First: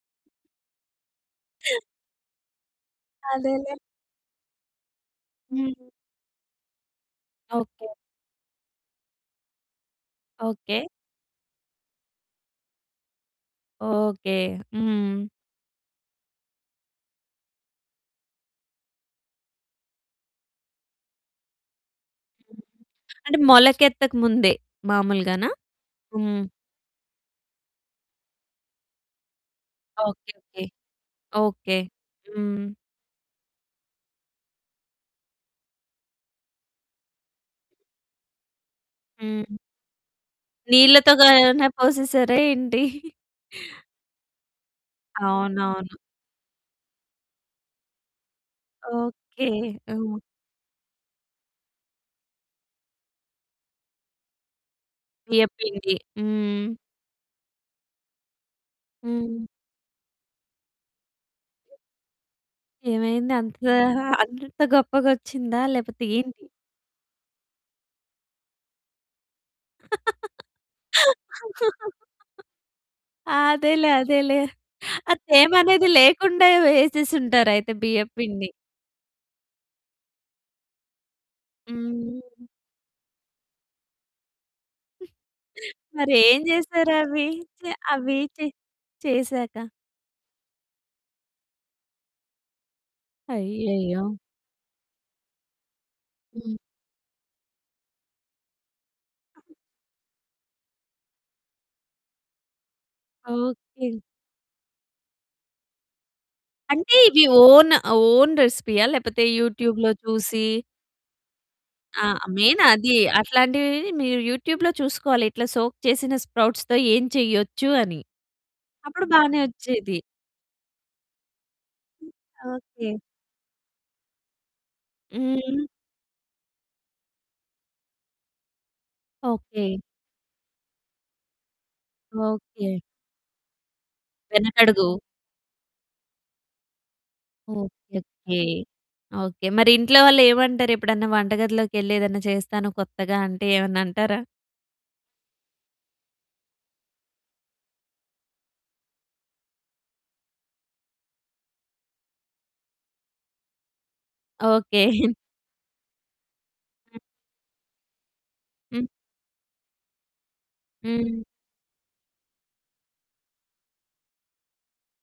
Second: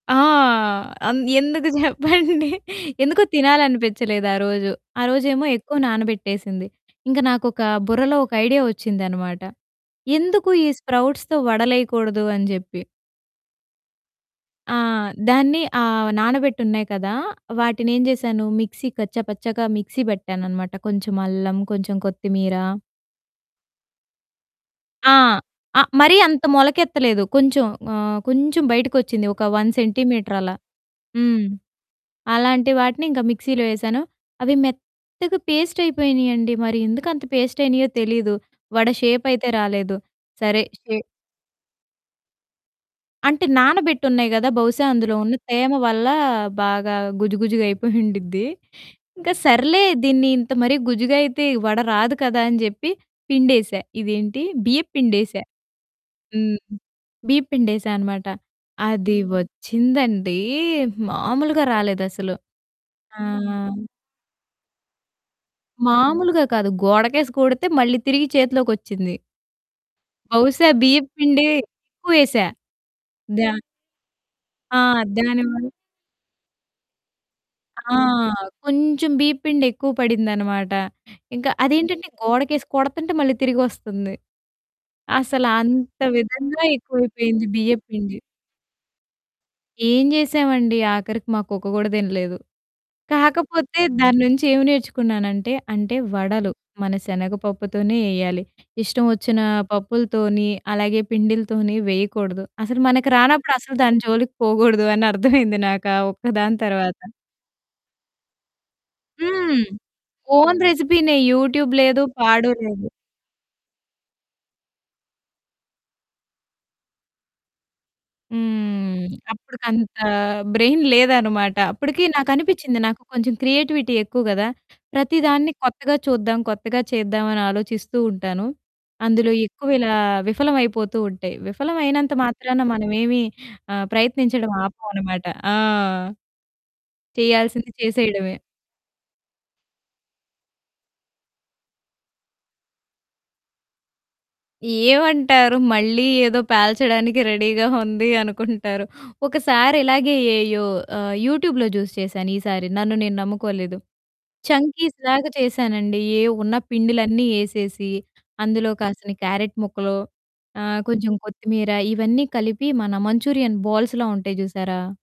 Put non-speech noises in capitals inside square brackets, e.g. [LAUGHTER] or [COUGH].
ఆ! అన్ ఎందుకు చెప్పండి? ఎందుకో అదేలే. తినాలనిపిచ్చలేదు ఆ రోజు. ఆ రోజేమో హ్మ్. ఎక్కువ నానబెట్టేసింది. ఇంక నాకొక ఓకే. బుర్రలో ఒక ఐడియా ఒచ్చిందనమాట. ఎందుకు ఈ ఓకే. స్ప్రౌట్స్‌తో వడలేయకూడదు అని జేప్పి. ఓకే. ఆ! హ్మ్. దాన్ని ఆహ్, నానబెట్టున్నాయి కదా! వాటినేం చేశాను మిక్సీ కచ్చ పచ్చగా మిక్సీ పెట్టాననమాట కొంచెం అల్లం కొంచెం కొత్తిమీర అంటే మొలకెత్తకు ముందే ఆ! మామూలుగానా? ఆ మరీ హ్మ్. అంత మొలకెత్తలేదు. కొంచెం ఆహ్, కొంచెం బయటికొచ్చింది ఒక 1 ఓకే సెంటీమీటర్ అలా. ఓకే. హ్మ్. ఓకే. అలాంటి హ్మ్. వాటిని ఇంక మిక్సీలో వేశాను. అవి మెత్తగా పేస్ట్ అయిపోయినాయండి. మరి ఎందుకంత పేస్ట్ అయినాయో తెలీదు. వడ షేపైతే హ్మ్. రాలేదు. సరే షే నీళ్ళతోగా ఏమైనా పోసేసార ఏంటి? అంటే నానబెట్టున్నాయి గదా! బహుశా అందులో ఉన్న తేమ అవునవును. వల్ల బాగా గుజు గుజుగా అయిపోయుండిద్ది. ఇంక ఓకే. సర్లే హ్మ్. దీన్ని ఇంత మరి గుజ్జుగా అయితే వడ రాదు కదా! అని జెప్పి పిండేసా ఇదేంటి బియ్యప్పిండేసా. బియ్యపిండి. హ్మ్. హ్మ్. బీయప్పిండి ఎసా అనమాట అది హ్మ్. వచ్చిందండి మామూలుగా రాలేదసలు. ఆ! ఏమైంది? అంతా, అంత గొప్పగొచ్చిందా? లేకపోతే ఏంటి? మామూలుగా కాదు! గోడకేసి కొడితే మళ్ళీ తిరిగి చేతిలోకొచ్చింది. బహుశా బియ్యప్పిండి [LAUGHS] ఎక్కువేశా దా అదేలే అదేలే. ఆ! ఆ తేమ దానివల్ల అనేది లేకుండా వేసేసుంటారైతే ఆ! బియ్యపిండి. కొంచెం బీయప్పిండి ఎక్కువ పడిందనమాట. ఇంక అదేంటంటే హ్మ్. గోడకేసి కొడుతుంటే మళ్ళీ తిరిగొస్తుంది. [CHUCKLES] అసలంత మరేం విధంగా ఎక్కువైపోయింది చేశారవితే బియ్యప్పిండి. అవైతే చేసాక? ఏం చేశామండి? ఆఖరికి మా కుక్క కూడా తినలేదు. కాకపోతే అయ్యయ్యో! దాన్నుంచి ఏం నేర్చుకున్నానంటే, అంటే వడలు హ్మ్. మన శనగపప్పుతోనే ఏయాలి. ఇష్టవొచ్చిన పప్పులతోని అలాగే పిండిలతోని వేయకూడదు. అసలు మనకు రానప్పుడు అసలు ఓకే. దాని జోలికి పోకూడదు అని అర్థమైంది నాకు ఆ ఒక్కదాని అంటే తర్వాత. ఇవి ఓన్, ఓన్ రెసిపీయా లేకపోతే హ్మ్. యూట్యూబ్‌లో చూసి ఓన్ రెసిపీనే, యూట్యూబ్ లేదు. ఆ! పాడు మెయిన్ లేదు. అది. అట్లాంటివి మీరు యూట్యూబ్‌లో చూసుకోవాలి. ఇట్లా సోక్ చేసిన స్ప్రౌట్స్‌తో ఏం చేయొచ్చు అని. అప్పుడు హ్మ్. బానే అప్పటికంత ఒచ్చేది. బ్రెయిన్ లేదనమాట. అప్పటికి నాకనిపించింది ఓకే. నాకు కొంచెం క్రియేటివిటీ ఎక్కువ గదా! ప్రతి దాన్ని హ్మ్. కొత్తగా చూద్దాం, కొత్తగా చేద్దాం అని ఆలోచిస్తూ ఉంటాను. అందులో ఓకే. ఎక్కువిలా విఫలవైపోతూ ఉంటాయి. విఫలవైనంత మాత్రాన ఓకే. మనవేమి ఆహ్, ప్రయత్నించడం వెనకడుగు. ఆపవనమాట. ఆ! చేయాల్సింది ఓకే. చేసేయడమే. ఓకే. ఓకే. మరింట్లో వాళ్ళేమంటారు? ఎప్పుడన్నా వంటగదిలోకెళ్ళేదైనా చేస్తాను కొత్తగా, అంటే ఏమన్నా అంటారా? ఏమంటారు, మళ్ళీ ఏదో పేల్చడానికి రెడీగా ఉంది అనుకుంటారు. ఒకసారిలాగే ఏ యు ఆహ్, యూట్యూబ్‌లో జూసి చేశాను ఈసారి. నన్ను నేను నమ్ముకోలేదు. ఓకే. చంకీస్‌లాగా చేశానండి. ఏవున్న పిండిలన్నీ ఏసేసి అందులో హ్మ్. కాసిన్ని క్యారట్ ముక్కలు, ఆహ్, కొంచెం హ్మ్. కొత్తిమీర ఇవన్నీ కలిపి మన మంచూరియన్ బాల్స్‌లా ఉంటాయి చూసారా?